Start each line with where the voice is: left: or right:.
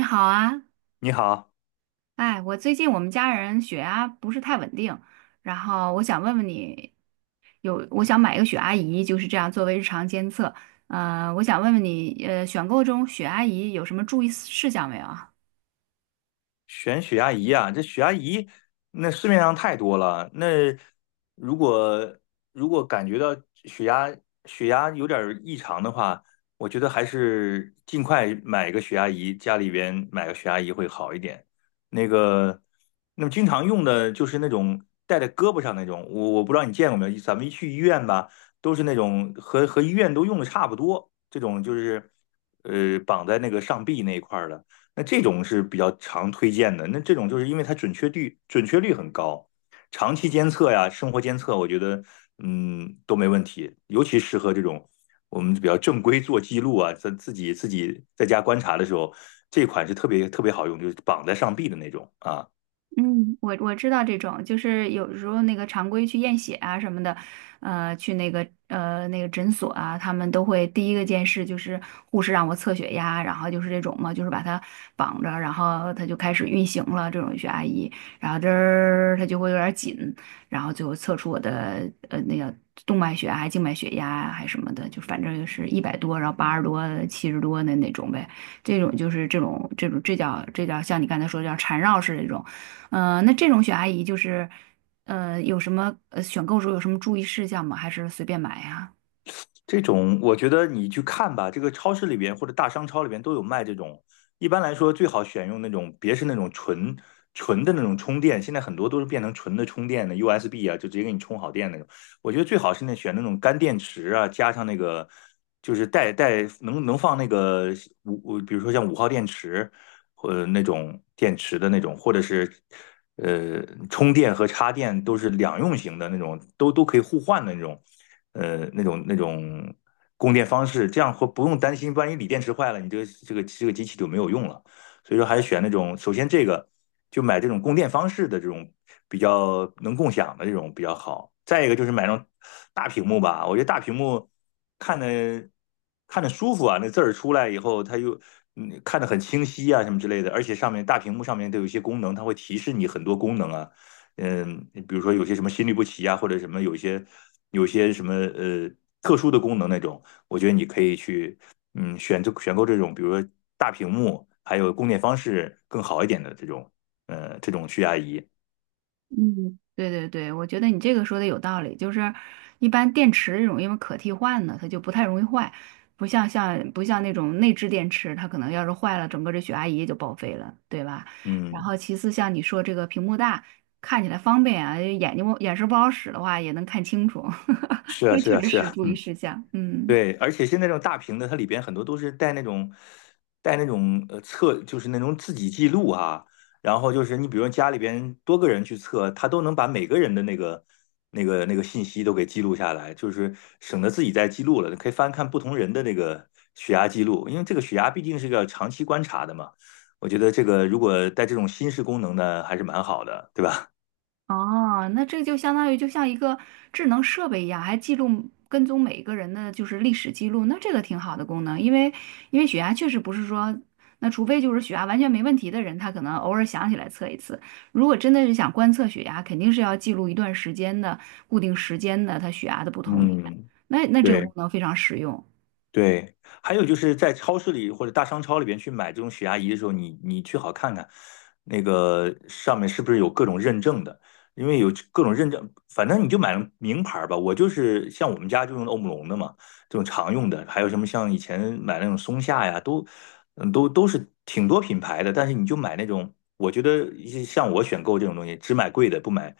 right: 你好啊，
left: 你好，
right: 哎，我最近我们家人血压不是太稳定，然后我想问问你，我想买一个血压仪，就是这样作为日常监测。我想问问你，选购中血压仪有什么注意事项没有啊？
left: 选血压仪啊，这血压仪那市面上太多了。那如果如果感觉到血压血压有点儿异常的话，我觉得还是尽快买个血压仪，家里边买个血压仪会好一点。那个，那么经常用的就是那种戴在胳膊上那种，我不知道你见过没有，咱们一去医院吧，都是那种和医院都用的差不多，这种就是绑在那个上臂那一块儿的。那这种是比较常推荐的。那这种就是因为它准确率很高，长期监测呀、生活监测，我觉得都没问题，尤其适合这种我们比较正规做记录啊，在自己在家观察的时候，这款是特别特别好用，就是绑在上臂的那种啊。
right: 嗯，我知道这种，就是有时候那个常规去验血啊什么的，去那个诊所啊，他们都会第一个件事就是护士让我测血压，然后就是这种嘛，就是把它绑着，然后它就开始运行了。这种血压仪，然后这儿它就会有点紧，然后最后测出我的那个动脉血压、还静脉血压啊还什么的，就反正就是100多，然后80多、70多的那种呗。这种就是这种这叫像你刚才说的叫缠绕式这种。嗯，那这种选阿姨就是，有什么呃选购时候有什么注意事项吗？还是随便买呀？
left: 这种我觉得你去看吧，这个超市里边或者大商超里边都有卖这种。一般来说，最好选用那种，别是那种纯的那种充电，现在很多都是变成纯的充电的 USB 啊，就直接给你充好电那种。我觉得最好是那选那种干电池啊，加上那个就是带能放那个比如说像五号电池，那种电池的那种，或者是充电和插电都是两用型的那种，都可以互换的那种。那种供电方式，这样会不用担心，万一锂电池坏了，你这个机器就没有用了。所以说还是选那种，首先这个就买这种供电方式的这种比较能共享的这种比较好。再一个就是买那种大屏幕吧，我觉得大屏幕看的看着舒服啊，那字儿出来以后，它又看得很清晰啊，什么之类的。而且上面大屏幕上面都有一些功能，它会提示你很多功能啊，比如说有些什么心律不齐呀，或者什么有些什么特殊的功能那种，我觉得你可以去选购这种，比如说大屏幕，还有供电方式更好一点的这种这种血压仪。
right: 嗯，对对对，我觉得你这个说的有道理，就是一般电池这种因为可替换的，它就不太容易坏，不像那种内置电池，它可能要是坏了，整个这血压仪就报废了，对吧？然
left: 嗯，
right: 后其次像你说这个屏幕大，看起来方便啊，眼神不好使的话也能看清楚，
left: 是啊，
right: 这
left: 是
right: 确
left: 啊，
right: 实
left: 是
right: 是
left: 啊，
right: 注意
left: 嗯。
right: 事项，嗯。
left: 对，而且现在这种大屏的，它里边很多都是带那种测，就是那种自己记录啊。然后就是你比如家里边多个人去测，它都能把每个人的那个信息都给记录下来，就是省得自己再记录了，可以翻看不同人的那个血压记录，因为这个血压毕竟是个长期观察的嘛。我觉得这个如果带这种新式功能呢，还是蛮好的，对吧？
right: 哦，那这就相当于就像一个智能设备一样，还记录跟踪每一个人的就是历史记录，那这个挺好的功能，因为血压确实不是说，那除非就是血压完全没问题的人，他可能偶尔想起来测一次。如果真的是想观测血压，肯定是要记录一段时间的固定时间的他血压的不同点，
left: 嗯，
right: 那这个功
left: 对。
right: 能非常实用。
left: 对，还有就是在超市里或者大商超里边去买这种血压仪的时候，你最好看看那个上面是不是有各种认证的，因为有各种认证，反正你就买名牌儿吧。我就是像我们家就用欧姆龙的嘛，这种常用的，还有什么像以前买那种松下呀，都嗯都都是挺多品牌的，但是你就买那种，我觉得一些像我选购这种东西，只买贵的，不买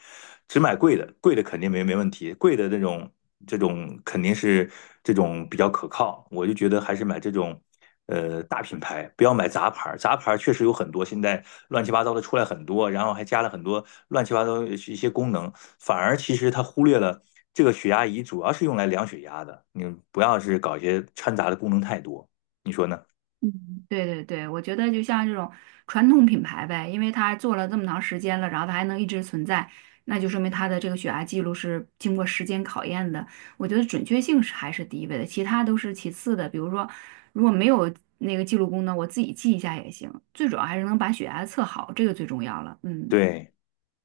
left: 只买贵的，贵的肯定没问题，贵的那种这种肯定是这种比较可靠。我就觉得还是买这种大品牌，不要买杂牌儿。杂牌儿确实有很多，现在乱七八糟的出来很多，然后还加了很多乱七八糟的一些功能，反而其实它忽略了这个血压仪主要是用来量血压的。你不要是搞一些掺杂的功能太多，你说呢？
right: 嗯，对对对，我觉得就像这种传统品牌呗，因为它做了这么长时间了，然后它还能一直存在，那就说明它的这个血压记录是经过时间考验的。我觉得准确性是还是第一位的，其他都是其次的。比如说，如果没有那个记录功能，我自己记一下也行，最主要还是能把血压测好，这个最重要了。嗯。
left: 对。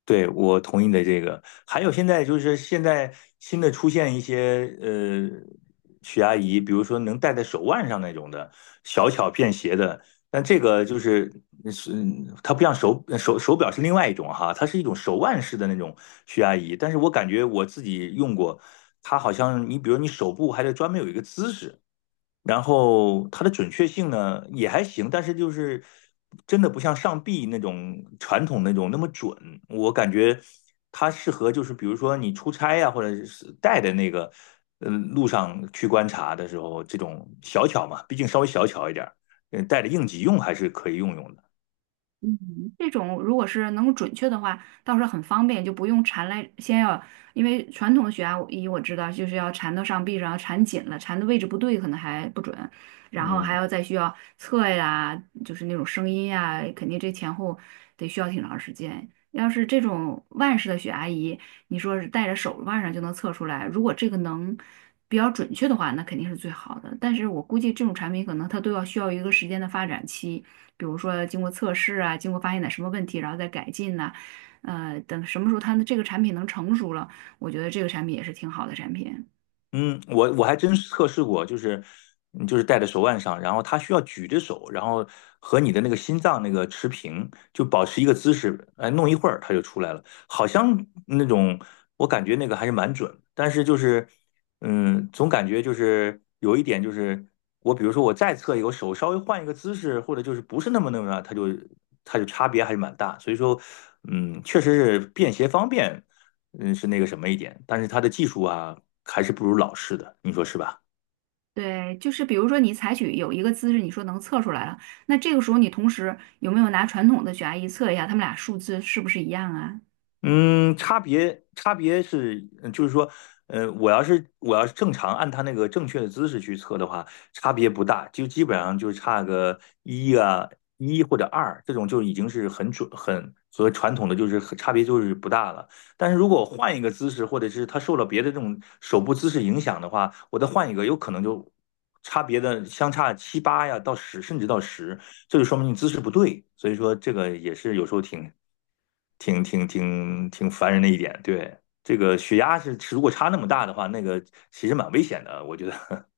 left: 对，我同意你的这个。还有现在就是现在新的出现一些血压仪，比如说能戴在手腕上那种的，小巧便携的。但这个就是是它不像手表是另外一种哈，它是一种手腕式的那种血压仪。但是我感觉我自己用过，它好像你比如你手部还得专门有一个姿势，然后它的准确性呢也还行，但是就是真的不像上臂那种传统那种那么准。我感觉它适合就是比如说你出差呀、或者是带的那个路上去观察的时候，这种小巧嘛，毕竟稍微小巧一点儿，带着应急用还是可以用用的。
right: 嗯，这种如果是能够准确的话，倒是很方便，就不用缠来，先要，因为传统的血压仪我知道就是要缠到上臂上，缠紧了，缠的位置不对可能还不准，然后还
left: 嗯
right: 要再需要测呀，就是那种声音呀，肯定这前后得需要挺长时间。要是这种腕式的血压仪，你说是戴着手腕上就能测出来，如果这个能比较准确的话，那肯定是最好的。但是我估计这种产品可能它都要需要一个时间的发展期。比如说经过测试啊，经过发现点什么问题，然后再改进呐，等什么时候它的这个产品能成熟了，我觉得这个产品也是挺好的产品。
left: 嗯，我还真是测试过，就是就是戴在手腕上，然后它需要举着手，然后和你的那个心脏那个持平，就保持一个姿势，哎，弄一会儿它就出来了，好像那种我感觉那个还是蛮准，但是就是总感觉就是有一点就是我比如说我再测一个，我手稍微换一个姿势，或者就是不是那么它就差别还是蛮大，所以说确实是便携方便，是那个什么一点，但是他的技术啊，还是不如老式的，你说是吧？
right: 对，就是比如说你采取有一个姿势，你说能测出来了，那这个时候你同时有没有拿传统的血压仪测一下，他们俩数字是不是一样啊？
left: 嗯，差别是，就是说，我要是正常按他那个正确的姿势去测的话，差别不大，就基本上就差个一啊一或者二，这种就已经是很准很和传统的就是很差别就是不大了。但是如果我换一个姿势，或者是他受了别的这种手部姿势影响的话，我再换一个，有可能就差别的相差七八呀到十，甚至到十。这就说明你姿势不对，所以说这个也是有时候挺烦人的一点。对，这个血压是如果差那么大的话，那个其实蛮危险的，我觉得。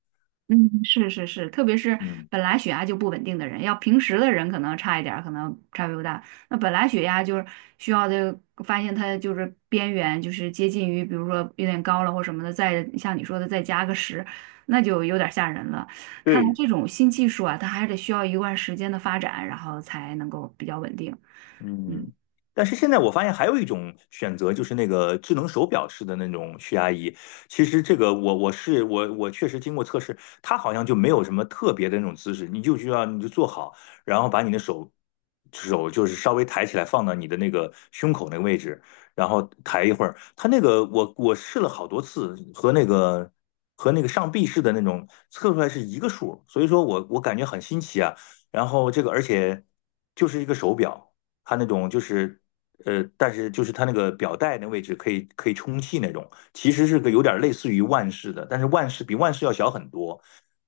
right: 嗯，是是是，特别是
left: 嗯，
right: 本来血压就不稳定的人，要平时的人可能差一点儿，可能差别不大。那本来血压就是需要的，发现它就是边缘，就是接近于，比如说有点高了或什么的，再像你说的再加个十，那就有点吓人了。看来
left: 对，
right: 这种新技术啊，它还得需要一段时间的发展，然后才能够比较稳定。
left: 嗯，但是现在我发现还有一种选择，就是那个智能手表式的那种血压仪。其实这个我我是我我确实经过测试，它好像就没有什么特别的那种姿势，你就需要你就坐好，然后把你的手就是稍微抬起来放到你的那个胸口那个位置，然后抬一会儿。它那个我试了好多次，和那个上臂式的那种测出来是一个数，所以说我感觉很新奇啊。然后这个而且就是一个手表。它那种就是但是就是它那个表带那位置可以充气那种，其实是个有点类似于万氏的，但是比万氏要小很多。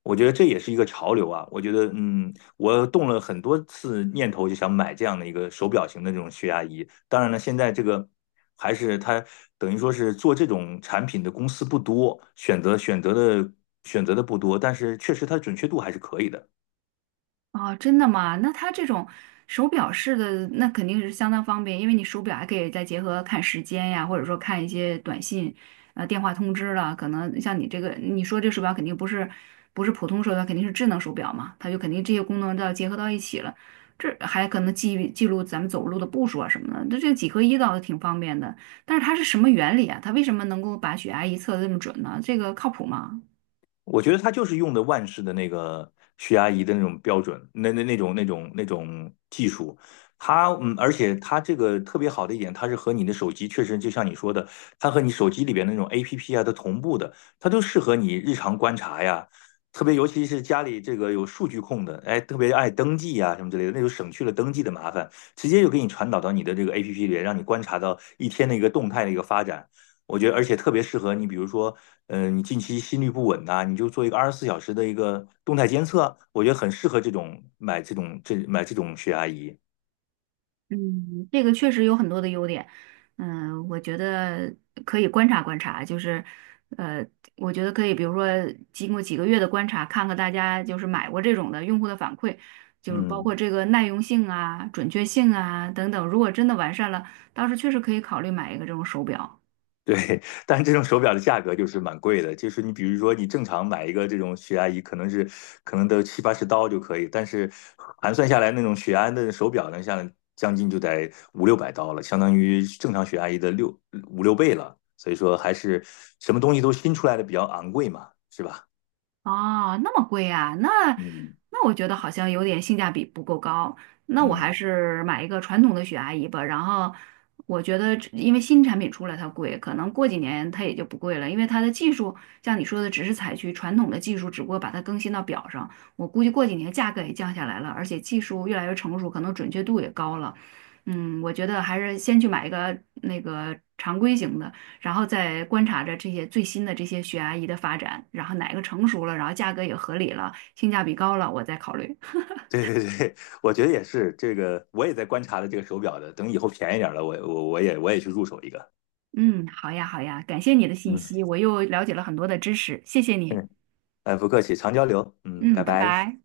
left: 我觉得这也是一个潮流啊！我觉得，我动了很多次念头，就想买这样的一个手表型的这种血压仪。当然了，现在这个还是它等于说是做这种产品的公司不多，选择的不多，但是确实它准确度还是可以的。
right: 哦，真的吗？那它这种手表式的，那肯定是相当方便，因为你手表还可以再结合看时间呀，或者说看一些短信、电话通知了。可能像你这个，你说这手表肯定不是普通手表，肯定是智能手表嘛，它就肯定这些功能都要结合到一起了。这还可能记录咱们走路的步数啊什么的，那这个几合一倒是挺方便的。但是它是什么原理啊？它为什么能够把血压一测得这么准呢？这个靠谱吗？
left: 我觉得他就是用的万氏的那个血压仪的那种标准，那种技术，它而且它这个特别好的一点，它是和你的手机确实就像你说的，它和你手机里边那种 APP 啊都同步的，它都适合你日常观察呀。特别尤其是家里这个有数据控的，哎，特别爱登记呀、什么之类的，那就省去了登记的麻烦，直接就给你传导到你的这个 APP 里，让你观察到一天的一个动态的一个发展。我觉得，而且特别适合你，比如说你近期心率不稳呐，你就做一个24小时的一个动态监测，我觉得很适合这种买这种这买这种血压仪。
right: 嗯，这个确实有很多的优点，嗯，我觉得可以观察观察，就是，呃，我觉得可以，比如说经过几个月的观察，看看大家就是买过这种的用户的反馈，就是包括
left: 嗯，
right: 这个耐用性啊、准确性啊等等，如果真的完善了，到时确实可以考虑买一个这种手表。
left: 对，但是这种手表的价格就是蛮贵的，就是你比如说你正常买一个这种血压仪，可能得七八十刀就可以，但是盘算下来那种血压的手表呢，像将近就得五六百刀了，相当于正常血压仪的五六倍了，所以说还是什么东西都新出来的比较昂贵嘛，是吧？
right: 哦，那么贵啊？那
left: 嗯
right: 那我觉得好像有点性价比不够高。那我还
left: 嗯。
right: 是买一个传统的血压仪吧。然后我觉得这因为新产品出来它贵，可能过几年它也就不贵了，因为它的技术像你说的，只是采取传统的技术，只不过把它更新到表上。我估计过几年价格也降下来了，而且技术越来越成熟，可能准确度也高了。嗯，我觉得还是先去买一个那个常规型的。然后再观察着这些最新的这些血压仪的发展，然后哪个成熟了，然后价格也合理了，性价比高了，我再考虑。
left: 对对对，我觉得也是，这个我也在观察的这个手表的，等以后便宜点儿了，我也去入手一个。
right: 嗯，好呀，好呀，感谢你的信
left: 嗯，
right: 息，我又了解了很多的知识，谢谢 你。
left: 嗯，哎，不客气，常交流。嗯，
right: 嗯，
left: 拜
right: 拜
left: 拜。
right: 拜。